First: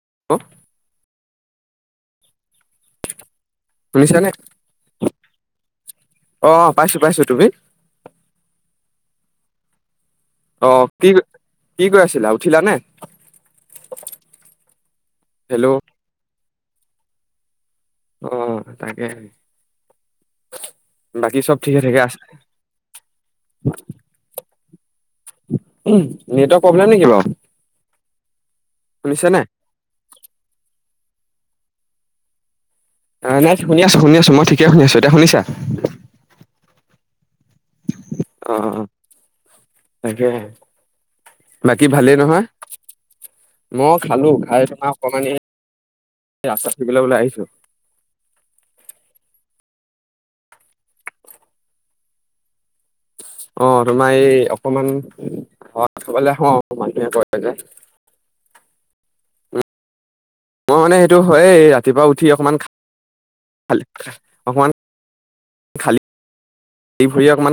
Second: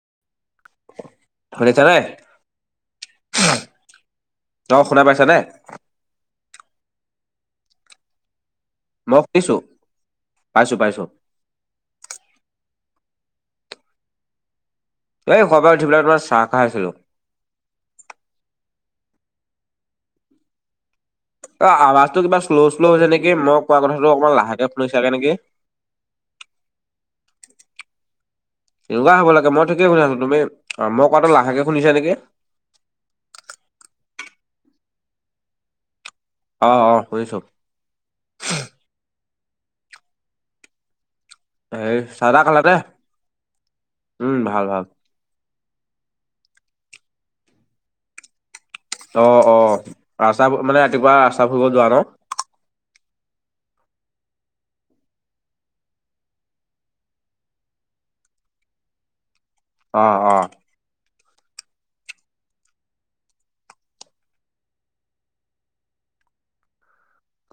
[inaudible] শুনিছানে শুনিছানে? তই মোক শুনা পাইছানে? অ পাইছো পাইছো তুমি মই সুধিছোঁ। অ', কি কি কৰি আছিলা উঠিলা নে? হেল্ল' [unintelligible] আহ তাকে। বাকী চব অ ঠিকে ঠিকে আৱাজটো আছে? কিবা শ্ল' শ্ল' হৈছে নেকি মই কোৱা কথাটো অকমান লাহেকে শুনিছাগে নেকি? উম, নেট প্ৰব্লেম নেকি বাৰু? এনেকুৱা শুনিছা হ'ব নে? লাগে মই ঠিকে শুনি আছো। তুমি অ' মই কোৱাটো লাহেকে শুনিছা নেকি? অ', নাই শুনি আছো শুনি আছো মই ঠিকে শুনি আছো এতিয়া শুনিছা? অ অ শুনিছো অ তাকে বাকী হেৰি ভালেই চাহ তাহ নহয় খালানে? মই খালো উম, খাই ভাল ভাল। পমাই অকমান [unintelligible] আহিছো অ', অ' ৰাস্তা মানে ৰাতিপুৱা ৰাস্তা ফুৰিব যোৱা ন। অ', তোমাৰ এই অকমান [inaudible] মানুহে কয় যে। [inaudible] অ', অ'। টো হয় ৰাতিপুৱা উঠি অকমান অকমান খালী এই ভৰি অকমান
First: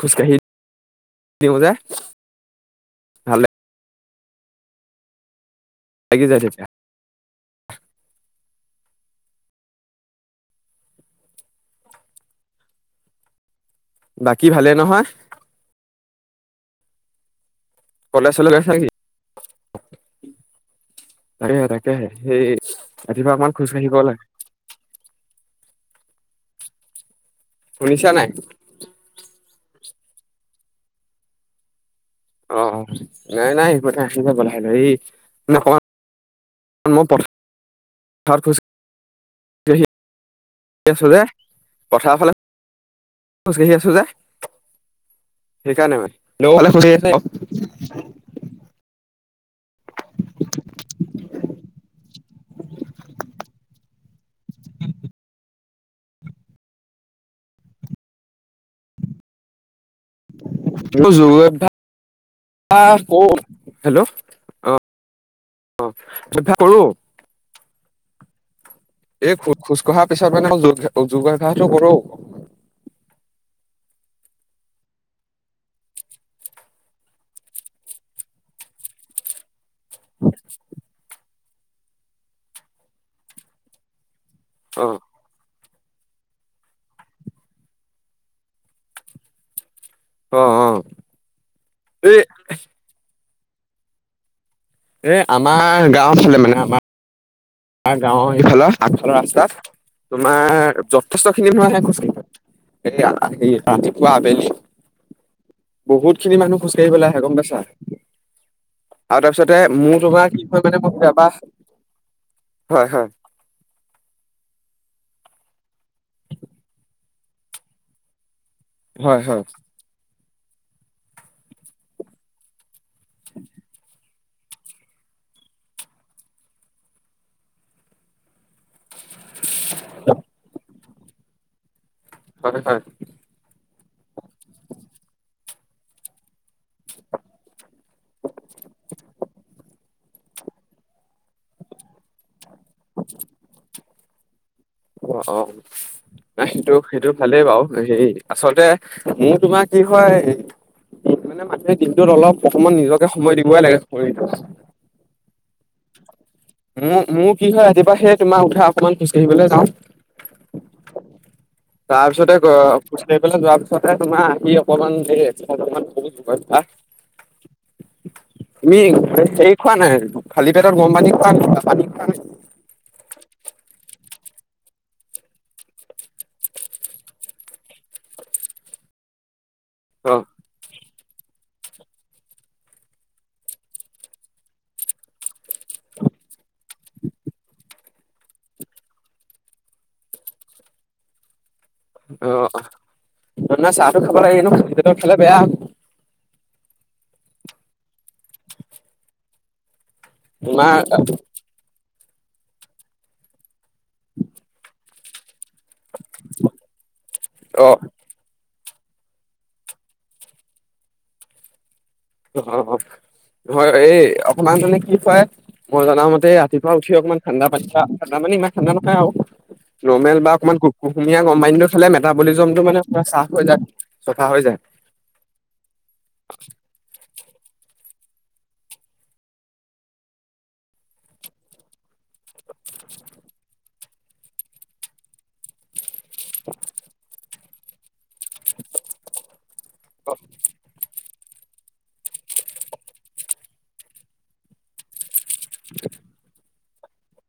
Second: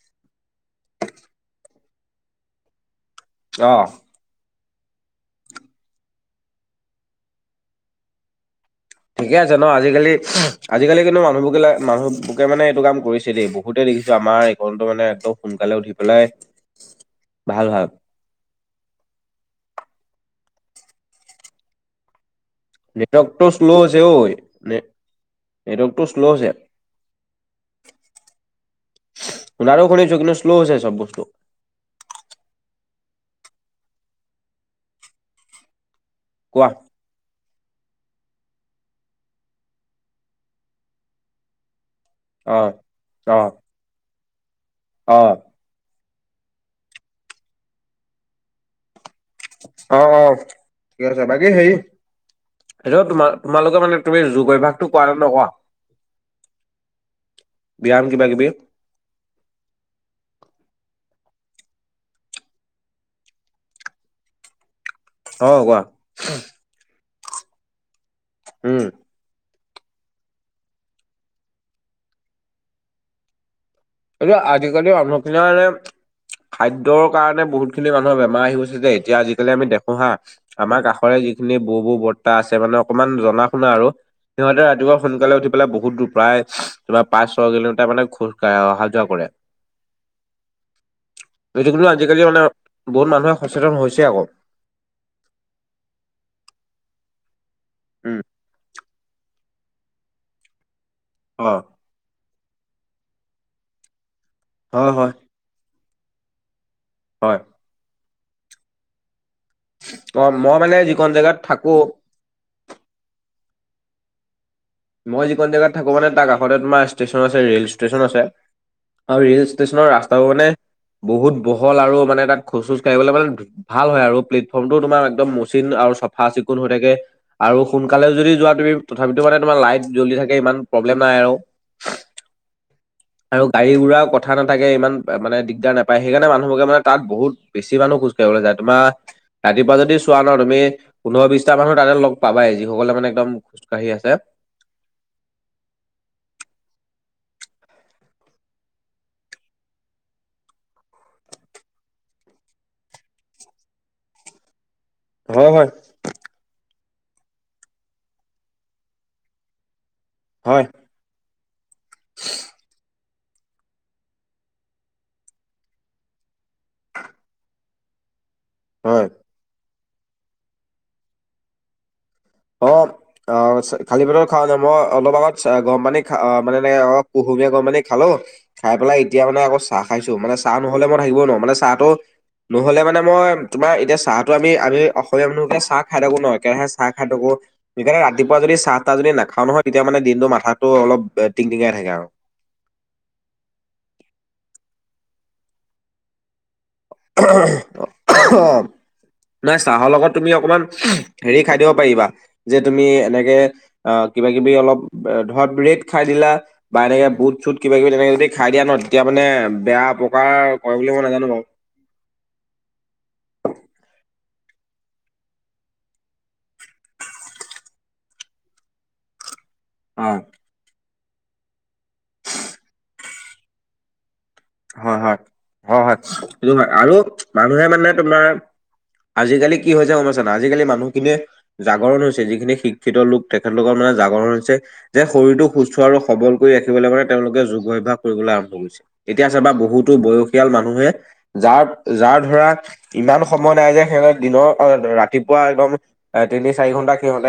খোজকাাঢ়ি দিওঁ যে ভাল আহ লাগি যাই তেতিয়া ঠিকে আছে ন আজিকালি আজিকালি কিন্তু মানুহবোৰ বিিলাক মানুহবকে মানে এইটো কাম কৰিছিল দেই এইবোৰ বহুতেই দেখিছো আমাৰ বাকী ভালে এইখনণো নহয় মানে একদম সোনকালে উঠি পেলাই ভাল ভাল ক'লেজ চলেজ আহিছা নেকি অৰে তাকেহে সেই ৰাতিপুৱা নেটৱৰ্কটো অকমান খোজ কাঢ়িব স্ল'হৈছে লাগে নে নেটৱৰ্কটো স্ল'হৈছে উনিছা নাই দিনক দিনে চোলহৈছে চব বস্ত অ নাই নাই মানে আহি যাবল এই নকয় কোৱা [unintelligible] আছো যে পথাৰ ফালে অ অ খোজকাাঢ়ি আছো যে অ হেই কাৰণে [unintelligible] অ অ থিকে আছে বাকে হেই এই তোম তোমালোকে মানে তুমি যোগ অভ্যাসটো কোৱা ন ন কোৱা ব্যায়াম কিবা কিবি মোৰ যুগৰ অভ্যাস কৰো হেল্ল' অ। অ কোৱা। অভ্যাস কৰো [unintelligible] এই খো খোজকঢ়াৰ পিছত মান যোগ যোগাভ্যাসটো কৰো কি আজিকালি অনুশীলনে খাদ্যৰ কাৰণে বহুত খিনি মানুহ বোৰ আহ গৈছে যে এতিয়া আজিকালি আমি দেখা হু হা আমাৰ কাষৰে যিখিনি বৌ বৌ বৰ্তা আছে মানে অকমান জনা শুনা আৰু সিহঁতে অ ৰাতিপুৱা সোনকালে উঠি পাই বহুত দূৰ প্ৰায় তিবাৰ পাঁচ ছয় কিলোমিটাৰ মানে খোজাঢ় অহা কৰে অ অ যটো কিন্তু এই আজিকালি মানে বহুত মানুহে সচেতন হৈছে আকৌ। এ আমাৰ গাওঁ অ ফালে মানে আমাৰাৰ উম গাওঁৰ এইফালৰ আগফালৰ ৰাস্তাত তোমাৰ যথেষ্ট অ খিনি নহয় আহে খোচ ে ৰাতিপুৱা আবেলি হয় হয়। বহুত খিনি মানুহ খজ কৰিবলৈ আহে গম হয় পাইছা আৰু তাৰপিছতে মোৰ তোৰা অ কি হয় মানে মই যিকণ জেগাত ববাহ থাকো হয়, হয়। মই যিকখন জেগাত থাকো মানে তাৰ কাষতে তোমাৰ ষ্টেচন আছে ৰে'ল ষ্টেচন আছে। আৰু হয় ৰে'ল হয় ষ্টেচনৰ ৰাস্তাও মানে বহুত বহল আৰু মানে তাত খচুচুজ কৰিবলৈ মানে ভাল হয় আৰু প্লেটফৰ্মটো তোমাৰ একদম মচিন আৰু চফা চিকুণ হৈ থাকে আৰু সোনকালে যদি যোৱা তুমি তথাপিতোমাৰ তোমাৰ লাইট জ্বলি থাকে ইমান প্ৰব্লেম নাই আৰু হয়, হয়। হ়ি উুৰা কথা নথাকে ইমান মানে দিগদাৰ নাপায় সেইকাৰণে মানুহোকে মানে তাত বহুত বেছি মানুহ খোজ কঢ়িবলৈ যায় তোমাৰ ৰাতিপুৱা যদি চোৱা ন তুমি পোন্ধৰ বিশটা মানুহ তাতে অ, 'অ। সেইটো সেইটো ভালেই বাৰু হেই আচলতে মোৰ তোমাৰ কি হয়। মানে মাহে দিনটোত অলপ প্ৰথমতে নিজকে সময় দিবই লাগে শৰটো। হয়, হয়। মোৰ মোৰ কি হয় ৰাতিপা সেই তোমাৰ উঠা অকমান খোজকাঢ়িবলৈ যাওঁ। হয় খোাজ পেলাই যোৱাৰ পিছতে তোমাৰ আহি অকমান দে অকমানা ইউগা [unintelligible] তুমি হেৰি খোৱা নাই খালী পেটৰ গৰম পানী খোৱা নাই পানী খোৱা নাই খ মই অলপ আগত গৰম পানী খা মান কুহুমীয়া গৰম পানী খালো খাই পেলাই এতিয়া মানে আকৌ চাহ খাইছো অ মানে চাহ নহ'লে মানে থাকিব ন মানে চাহটো নহ'লে মানে মই তোমাৰ এতিয়া চাহটোো আমি আমি অসমীয়া মানুহকে চাহ খাই থাকো ন কেৰাহে চাহ খ ো সেইকাৰণে ৰাতিপুৱা যদি চাহ তাহ যদি নাখাও নহয় তেতিয়া মানে দিনটো মাথাাতটো অলপ টিংটিঙাই থাকে আৰু। অ', ন নাই চাহতো খাব লাগে কিন্তু খালি পেটত খালে বেয়া। অ নাই চাহৰ লগত তুমি অকণমান তোমাৰ হেৰি খাই দিব পাৰিবা যে তুমি এনেকে অ কিবা কিবি অলপ ধ হট ব্ৰট খাই দিলা বা এনেকে বুট চুট অ কিবা কিবি তেনেকে যদি খাই দিয়া ন এতিয়া মানে বেয়া অপকাৰ কৰে বুলি মই নাজানো বাৰু ইাৰ মানে কি হয় মই জনাও মতে ৰাতিপুৱ উঠি অকমান ঠাণ্ডা পানী খা ঠাণ্ডা মানী ইমান ঠাডা নখায় আৰু অ নৰ্মেল বা অকণমান ক কুহুমীয়া কম্বাইনটো খালে মেটাবলিজমটো মানে চাহ হৈ যাক হয় হয় হয় হয় সেইটো আৰু মানুহে মানে তোমাৰ আজিকালি কি হৈছে গমছানা আজিকালি মানুহখিনিয়ে জাগৰণ হৈছে যিখিনি শিক্ষিত লোক তেখেতলোকৰ মানহ জাগৰণ হৈছে যে শৰীৰটো সুস্থ আৰু সবল কৰি ৰাখিবলৈ মানে তেওঁলোকে যোগ অভ্যাস কৰিবলৈ আৰম্ভ কৰিছে এতিয়া চ বা বহুতো বয়সীয়াল মানুহে যাৰ যাৰ ধৰা ইমান সময় নাই যে সিহঁতে দিনৰ ৰাতিপুৱা একদম তিনি চাৰি ঘণ্টা সিহঁতে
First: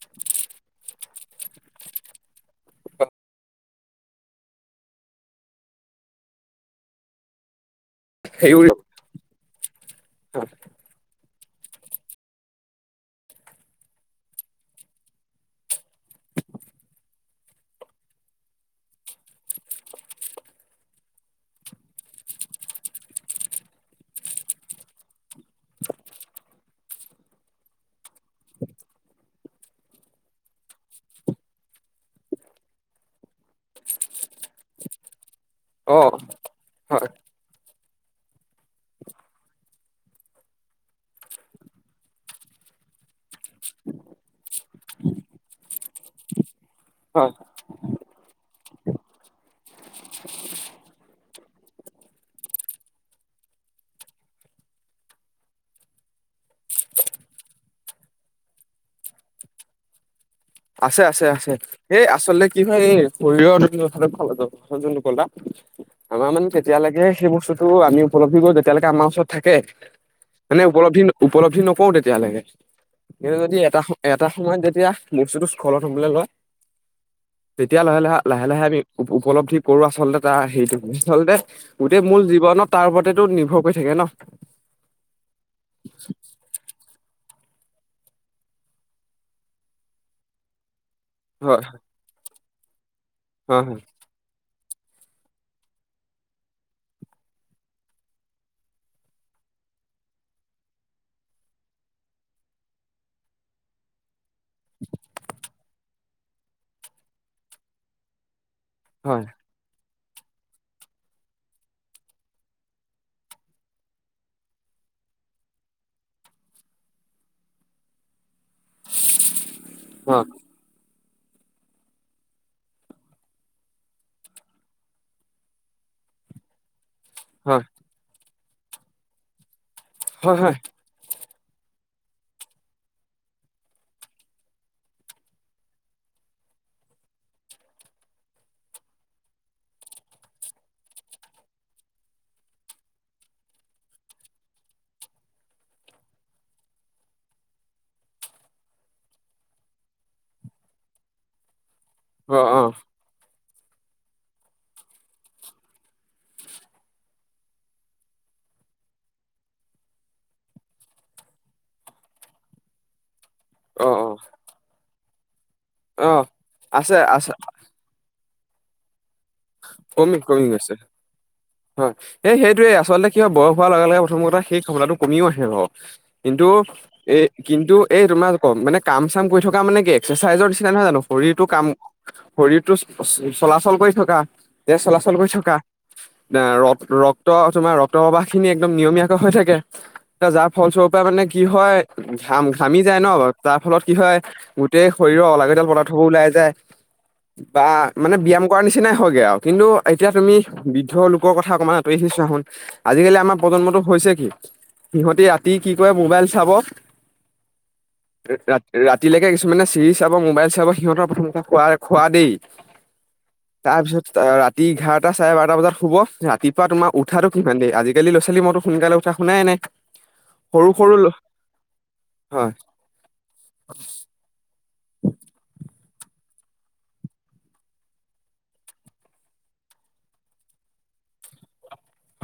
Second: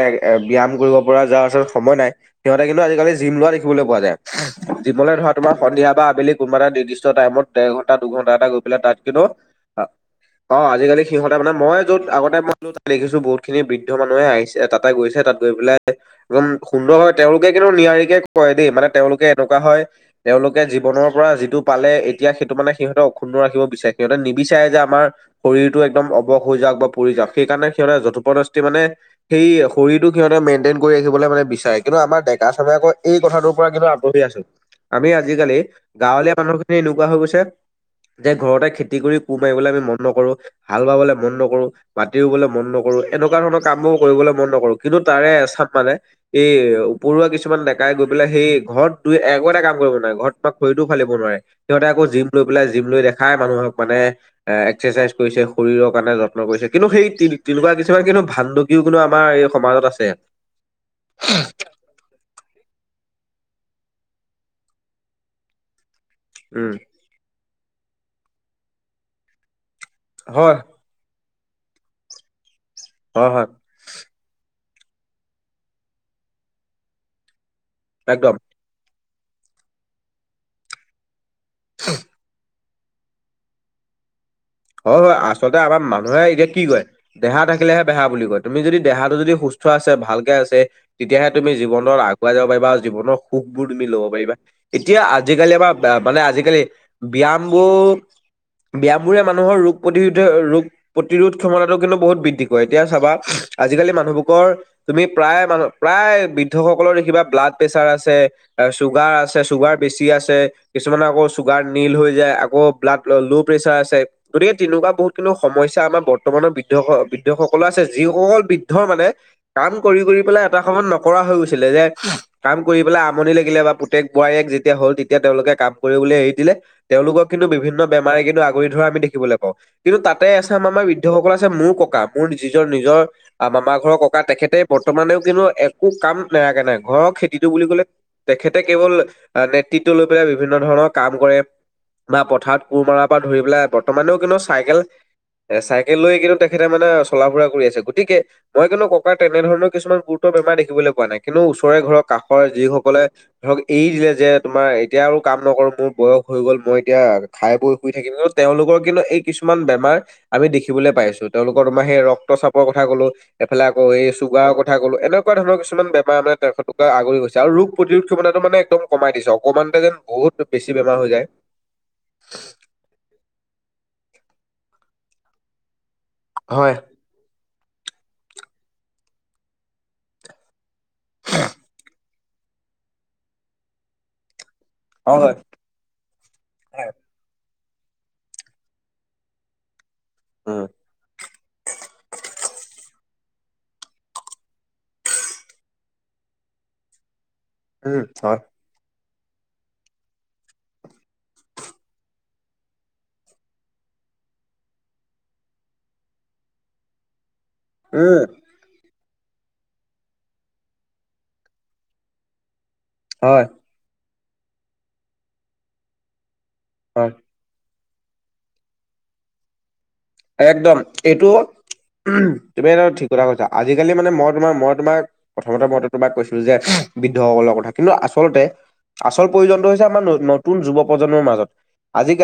ব্যায় কৰিব পৰা যাৰ ওচৰত সময় নাই সিহঁতে কিন্তু আজিকালি জিম লোৱা দেখিবলৈ পোৱা যায় যীিবলৈ ধৰা তোমাৰ সন্ধিয়া বা আবেলি কোনোব এটা নিৰ্দিষ্ট টাইমতৰ ঘন্টা দুঘন্টা এটা হেৰি গৈ পেলাই তাত কিন্তু অ' আজালি সি মানে মই য'ত আগতে মই যত দেখিছো বহুত খিনি বৃদ্ধ মানুহে আহিছে তাতে গৈছে তাত গৈ পেলাই একদম সুন্দৰ হয় তেওঁলোকে কিন্তু নিয়াৰিকে কয় দেই মানে তেওঁলোকে এনেকুৱা হয় তেওঁলোকে জীৱনৰ পৰা যিটো পালে এতিয়া সেইটো মানে সিহঁতে অক্ষুন্ন ৰাখিব বিচাৰে সিহঁতে নিবিচাৰে যে আমাৰ শৰীৰতটো একদম অৱস হৈ যাকও বা পৰি যওক সেইকাৰণে সিহঁতে যথোপদষ্টি মানে সেই শৰীৰটো সিহঁতে মেইনটেইন কৰি ৰাখিব মানে বিচাৰে। কিন্তু আমাৰ ডেকা চামে আকৌ এই কথাটোৰ পৰা কিন্তু আগবহি আছো আমি আজিকালি অ গাঁৱলীয়া মানুহখিনি এনেকুৱা হয় হৈ গৈছে যে ঘৰতে খেতি কৰি কুহ মাৰিবলৈ আমি মন নকৰো হাল বাবলে মন নকৰোঁ মাটি ৰুবলৈ মন নকৰো এনেকুৱা তেনেকুৱা ধৰণৰ কাম বোৰ কৰিবলৈ মন নকৰো কিন্তু তাৰে চাপ মানে ই উপৰুৱা হয় কিছুমান ডেকাই গৈ পেলাই সেই ঘৰত তই একো এটা কাম কৰিব নোৱাৰে ঘৰত তাক মান মানে মে যত্ন কৰিছে কিন্তু সেই তেনেকুৱা কিছুমান কিন্তু ভাণ্ডুকিও কিন্তু আমাৰ এই সমাজত আছে আছে আছে আছে এই আচলতে কি হয় শৰীৰৰ ভাল যোনটো কলা আমাৰ মানে উম কেতিয়ালৈকে সেই বস্তু টো আমি উপলব্ধি কৰো যেতিয়ালৈকে আমাৰ ওচৰত থাকে হয় মানে উপলব্ধি উপলব্ধি নকৰো তেতিয়ালৈকে হয় কিন্তু হয় যদি এটা এটা সময়ত যেতিয়া বস্তুটো সখলত হবলৈ লয় তেতিয়া লাহে লাহে একদম লাহে লাহে আমি উপলব্ধি কৰো আচলতে তাৰ হেটো আচলতে গোটেই মূল জীৱনত তাৰ ওপৰতেতটো নিৰ্ভৰ কৰি থাকে ন হয়, হয় আচলতে আমাৰ মানুহে এতিয়া কি কয় দেহা থাকিলেহে বেহা বুলি কয় তুমি যদি দেহাটো যদি সুস্থ আছে ভালকে আছে তেতিয়াহে তুমি হয় জীৱনত আগুৱাই যাব পাৰিবা আৰু জীৱনৰ হয় সুখবোৰ তুমি ল'ব পাৰিবা। এতিয়া আজিকালি এমাৰ মানে আজিকালি ব্যায়ামবোৰ ব্যায়ামবোৰে মানুহৰ ৰোগ প্ৰতিৰোধে ৰোগ প্ৰতিৰোধ ক্ষমতাটো কিন্তু বহুত বৃদ্ধি কৰে এতিয়া চাবা আজিকালি মানুহব তুমি প্ৰায় মানহ প্ৰায় বৃদ্ধসকলৰ দেখিবা ব্লাড প্ৰেচাৰ আছে চুগাৰ হয় আছে চুগাৰ পছ আছে কিছুমানৰ আকৌ চুগাৰ নীল হৈ যায় আকৌ ব্লাড ল' প্ৰেচাৰ আছে গতিকে তেনেকুৱা বহুত কিনু সমস্যা আমাৰ বৰ্তমানৰ বৃদ্ধস বৃদ্ধসকলৰ আছে যিসকল বৃদ্ধ মানে কাম কৰি কৰি হয় পেলাই এটা সময়ত নক কৰা হৈ গৈছিলে যে কাম কৰিব পেলাই আমনি লাগিলে বা পুতেক বোৱাৰীয়েক যেতিয়া হ'ল তেতিয়া তেওঁলোকে কাম কৰিব বুলি আহি দিলে তেওঁলোকক কিন্তু বিভিন্ন বেমাৰে কিন্তু আগুৰি ধৰা আমি দেখিবলৈ পাওঁ, কিন্তু তাতে হয় আছে হয় হয় এচাম আমাৰ বৃদ্ধসকল মোৰ ককা মোৰ নিজৰ নিজৰ মামা ঘৰৰ ককা তেখেতে বৰ্তমানেও কিন্তু একো কাম না নাই ঘৰৰ খেতিটো বুলি ক'লে তেখেতে কেৱল নেতৃত্ব লৈ পেলাই বিভিন্ন ধৰণৰ কাম কৰে বা পথাৰত কোৰ মাৰাৰ পৰা ধৰি পেলাই বৰ্তমানেও কিন্তু চাইকেল এ চাইকেল লৈ কিন্তু তেখেতে মানে চলা ফুৰা কৰি আছে গতিকে মই কিন্তু ককাৰ তেনেধৰণৰ কিছুমান গুৰুত্ব বেমাৰ দেখিবলৈ পোৱা নাই, কিন্তু ওচৰে ঘৰৰ অ কাষৰ অ যিসকলে ধৰক এৰি দিলে যে, তোমাৰ এতিয়া আৰু কাম নকৰো মোৰ বয়স হৈ গ'ল মই এতিয়া খাই বৈ শুই থাকিম কিন্তু তেওঁলোকৰ কিন্তু এই কিছুমান বেমাৰ আমি দেখিবলৈ পাইছো, তেওঁলোকৰ তোমাৰ সেই ৰক্তচাপৰ কথা ক'লো এইফালে আকৌ অ অ এই চুগাৰৰ কথা ক'লো এনেকুৱা ধৰণৰ কিছু অ বেমাৰা মানে তেখেতক আছে আগৰি আছে গৈছে আৰু ৰোগ প্ৰতিৰোধ টো মানে একদম কমাই দিছে অকণমানতে যেন কমি বহুত কমি বেছি গৈছে বেমাৰ হৈ যায় হয়, এই সেইটোয়ে আচলতে কিবা বয়স হোৱাৰ লগে লগে প্ৰথম কথা সেই খমনাটো কমিও আছে ৰ কিন্তু হয় এই কিন্তু এই তোমাৰ কম মানে কাম চাম কৰি থকা মানে কি এক্সাৰচাইজৰ নিচিনা নহয় জানো শৰীৰটো কাম শৰীৰটো চলাচল কৰি থকা এ চলাচল কৰি হয় থকা আ, হয় ৰত-ৰক্ত তোমাৰ ৰক্তপ্ৰবাহ খিনি একদম নিয়মীয়াকৈ হৈ থাকে যাৰ উম ফলস্বৰূৰ পৰা মানে কি হয়, ঘাম ঘামি যায় ন বা তাৰ ফলত কি হয়, গোটেই শৰীৰৰ অলাগতিয়াল পদাৰ্থবোৰ ওলাই যায়। বা উম মানে হয় ব্যায়াম কৰাৰ নিচিনাই গে আৰু কিন্তু এতিয়া তুমি বৃদ্ধলোকৰ কথা অকমান আঁতৰি আহি‌ চোৱাচোন আজিকালি আমাৰ প্ৰজন্মটো কি সিহঁতি ৰাতি কি কৰে মোবাইল চাব উম ৰ-ৰাত-ৰাত তিলেকে কিছুমানে চিৰিজ চাব, মোবাইল চাব সিহঁতৰ প্ৰথম [unintelligible] খোৱা দেই হয়। তাৰপিছত আ, ৰাতি ইঘাৰটা চাৰে বাৰটা বজাত শুব ৰাতিপুৱা তোমাৰ হয়, উঠাতটো কিমান দেৰি আজি গেলি ল ছালী মোোনাল উঠাুাই নাই সৰু একদম সৰু ল এইটো হয় তুমি ঠিক কথা কৈছা আজিকালি মানে মই তোমাৰ মৰত তোমাক প্ৰথমতে মইটো তোমাক কৈছিলো যে, বৃদ্ধসকলৰ কথা কিন্তু আচলতে আচল প্ৰয়োজনটো হৈছে আমাৰ নতুন যুৱ প্ৰজন্মৰ মাজত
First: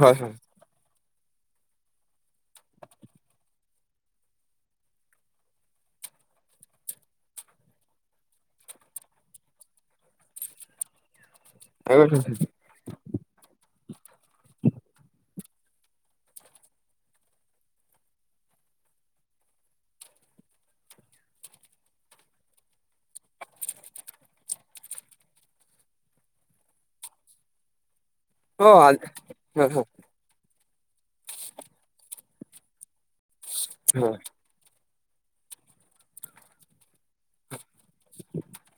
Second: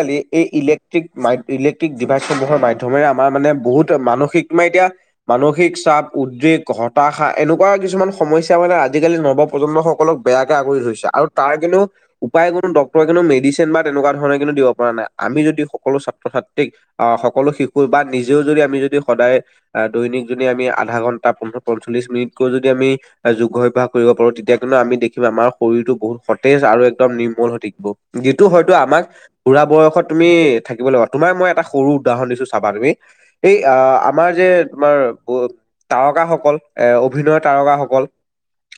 হয় হয় এই ইলেক্ট্ৰিক মা ইলেক্ট্ৰিক ডিভাইচসমূহৰ মাই প্ৰথমেৰে আমাৰ মানে বহুত মানসিক মে এতিয়া মানসিক চাপ উদ্ৰেগ, হতাশা এনেকুৱা কিছুমান সমস্যা মানে আজিকালি নৱপ্ৰজন্মসকলক বেয়াকে আগুৰি ধৰিছে আৰু তাৰ কিনো উপায় কোনো ডক্তৰে ক মেডিচিন বা তেনেকুৱা ধৰণে কিন্তু দিব পৰা নাই, আমি যদি সকলো ছাত্ৰ ছাত্ৰীক আহ, সকলো শিক বা নিজেও যদি আমি যদি সদায় আ, দৈনিক যদি আমি আধা ঘন্টা পঞ্চল্লিশ মিনিটকৈ যদি আমি যোগ অভ্যাস কৰিব পাৰো, তেতিয়া কিন্তু আমি দেখিম আমাৰ শৰীৰটো বহুত সতেজ আৰু একদম নিৰ্মল হৈ থাকিব। যিটো অ হয়তো আমাক বোৰা হয় হয় বয়সত তুমি থাকিব লাগিব তোমাৰ মই এটা সৰু উদাহৰণ দিছো চাবা তুমি এই আহ, আমাৰ যে, ক' তোমাৰ তাৰকাসকল এ অভিনয় তাৰকাসক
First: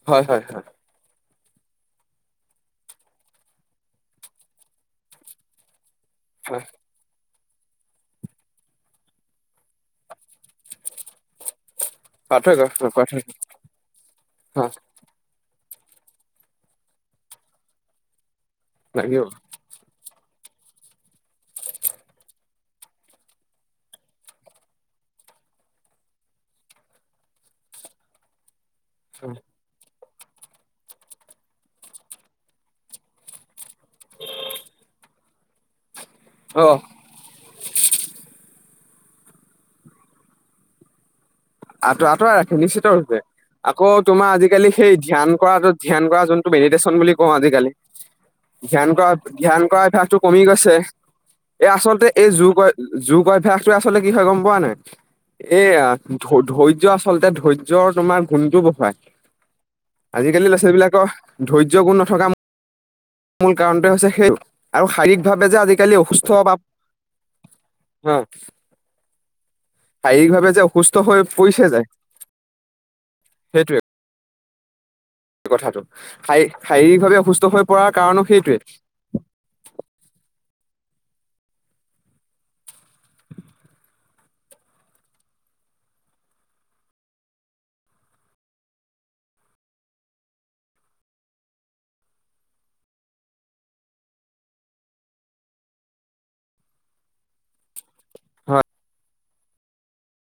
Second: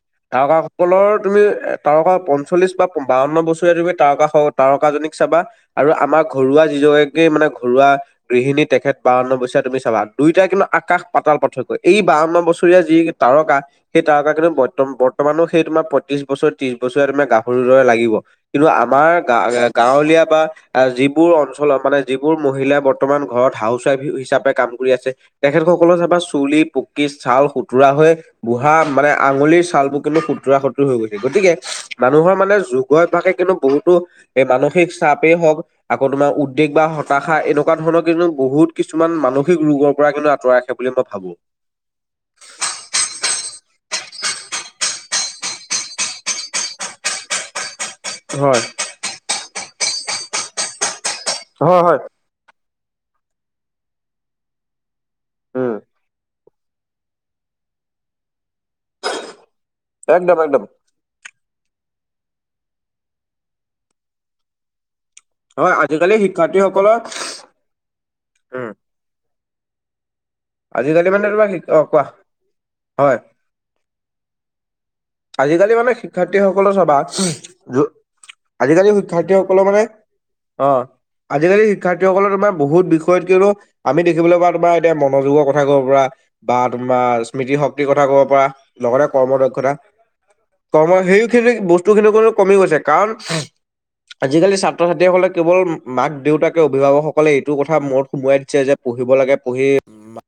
হয় [unintelligible] হয় কা সকলৰ তুমি তাৰকা পঞ্চল্লিশ বা বাৱন্ন বছৰেীয়া তুমি তাৰকা তাৰকাজনীক চাবা আৰু আমাৰ ঘৰুৱা হয় যিজগৰাকী মানে ঘৰুৱা গৃহিণীত তেখেত বাৱন্ন বচয়ীয়া তুমি চাবা দুইটাই কিন্তু আকাশ পাতাল পাৰ্থক্য। এই বাউন মাহ পাৰ্থক্য বছৰীয়া যি পাৰ্থক্য তাৰকা সেই তাৰকা কিন্তু হয় বৰ্ত বৰ্তমানো সেই তোমাৰ পঁত্ৰিশ বছৰ ত্ৰিশ বছৰীয়া তোমাৰ গাভৰুৰ দৰে লাগিব, কিন্তু আমাৰ লাগিব গা গাঁৱলীয়া বা যিবোৰ অঞ্চলত মানে যিবোৰ মহিলাই বৰ্তমান ঘৰত হাউচ ৱাইফ হিচাপে কাম কৰি আছে তেখেতসকলৰ চাবা চুলি পকি চাল সুতুৰা হৈ বুঢ় ধআ মানে আঙুলিৰ চাল [unintelligible] কিন্তু সুতুৰা সুতৰ হৈ গৈছে গতিকে মানুহৰ মানে যুগ অভ্যাসে কিন্তু বহুত টো এই মানসিক চাপেই হওঁক, আকৌ তোমাৰ অ উদেক বা হতাশা এনেকুৱা ধৰণৰ কিন্তু বহুত কিছুমান মানসিক ৰোগৰ পৰা কিন্তু আঁতৰাই ৰাখে বুলি মই ভাবো। আ আঁতুৱাই ৰাখে নিশ্চিত ৰূপে। আকৌ তোমাৰ আজিকালি সেই ধ্যান কৰাটো ধ্যান কৰা যোনটো মেডিটেশ্যন বুলি কওঁ আজিকালি। হয় ধ্যান কৰা ধ্যান কৰা অভ্যাসটো কমি গৈছে। এই হয় হয় আচলতে এই জোৰ কয় জোৰ কয় অভ্যাস তে আচলতে কি হয় গম পোৱা নাই উম এয়া ধৈৰ্য আচলতে ধৈৰ্যৰ তোমাৰ। ফোনটো বহায় একদম আজিকালি ল'ৰা একদম। ছোৱালীবলাকৰ। ধৈৰ্য্য গুণ নথকা মূল কাৰণটোৱে হৈছে সেই আৰু শাৰীৰিক ভাবে যে হয় আজিকালি অসুস্থ বা শিক্ষাৰ্থীসকলৰ অ'। উম শাৰীকভাৱে যে অসুস্থ মানে আজিকালি তোম অ', কোৱা হয়। সেইটোৱে আজিকালি কথাটো। মানে শাৰী- শিক্ষাৰ্থীসকলৰ চাবা শাৰীৰিকভাৱে অসুস্থ হৈ পৰাৰ কাৰণো সেইটোৱে আজিকালি শিক্ষাৰ্থীসকলৰ মানে অ'। আজিকালি শিক্ষাৰ্থীসকলৰ তোমাৰ বহুত বিষয়ত কিয়নো আমি দেখিবলৈ পাওঁ তোমাৰ এতিয়া মনোযোগৰ কথা ক'ব পৰা। বা তোমাৰ স্মৃতি শক্তিৰ কথা ক'ব পাৰা লগতে কৰ্ম দক্ষতা কম সেইখিনি বস্তু খিনি কমি গৈছে কাৰণ আজিকালি ছাত্ৰ ছাত্ৰীসকলে কেৱল মাক দেউতাকে অভিভাৱকসকলে এইটো কথা মত সোমোৱাই হয়। দিছে যে পঢ়িব লাগে পঢ়ি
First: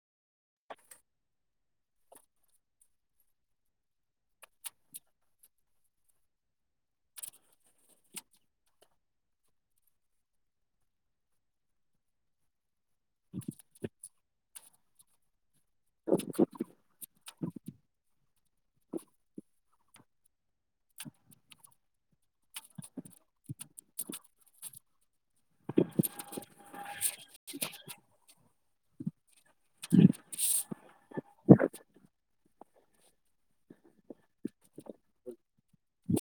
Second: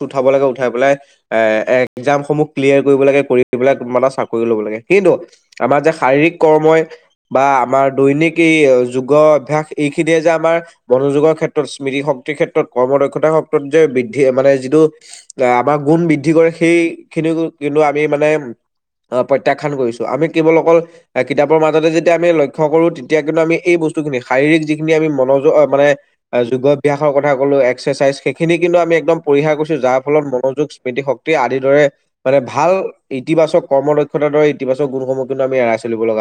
উঠাব লাগে উঠাই পেলাই এ একজামসমূহ ক্লিয়াৰ কৰিব লাগে কৰি পেলাই ল'ব লাগে কিন্তু আমাৰ যে শাৰীৰিক কৰ্মই বা আমাৰ দৈনিক এই যুগৰ অভ্যাস এইখিনিয়ে যে আমাৰ মনোযোগৰ ক্ষেত্ৰত স্মৃতি শক্তিৰ ক্ষেত্ৰত কৰ্ম দক্ষতা কেত্ৰত যে বৃদ্ধি মানে যিটো আমাৰ গুণ বৃদ্ধি কৰে সেইখিনি কিন্তু আমি মানে অ', প্ৰত্যাখ্যান কৰিছো আমি কেৱল অকল কিতাপৰ মাজতে যেতিয়া আমি লক্ষ্য কৰো তেতিয়া কিন্তু আমি এই বস্তু তো তুমি শাৰীৰিক যি কিনি এই আমি মনৰ যোগ পাম মানে যুগৰ অভ্যাসৰ কথা কলোঁ এক্সাৰচাইজ সেইখিনি কিন্তু আমি একদম পৰিহাৰ কৰিছো যাৰ ফলত মনোযোগ স্মৃতিশক্তি আদিৰ দৰে মানে ভাল ইতিবাচক কৰ্মদক্ষতাৰ দৰে ইতিবাচ গুণসমূহ কিন্তু আমি এৰাই চলিব লগা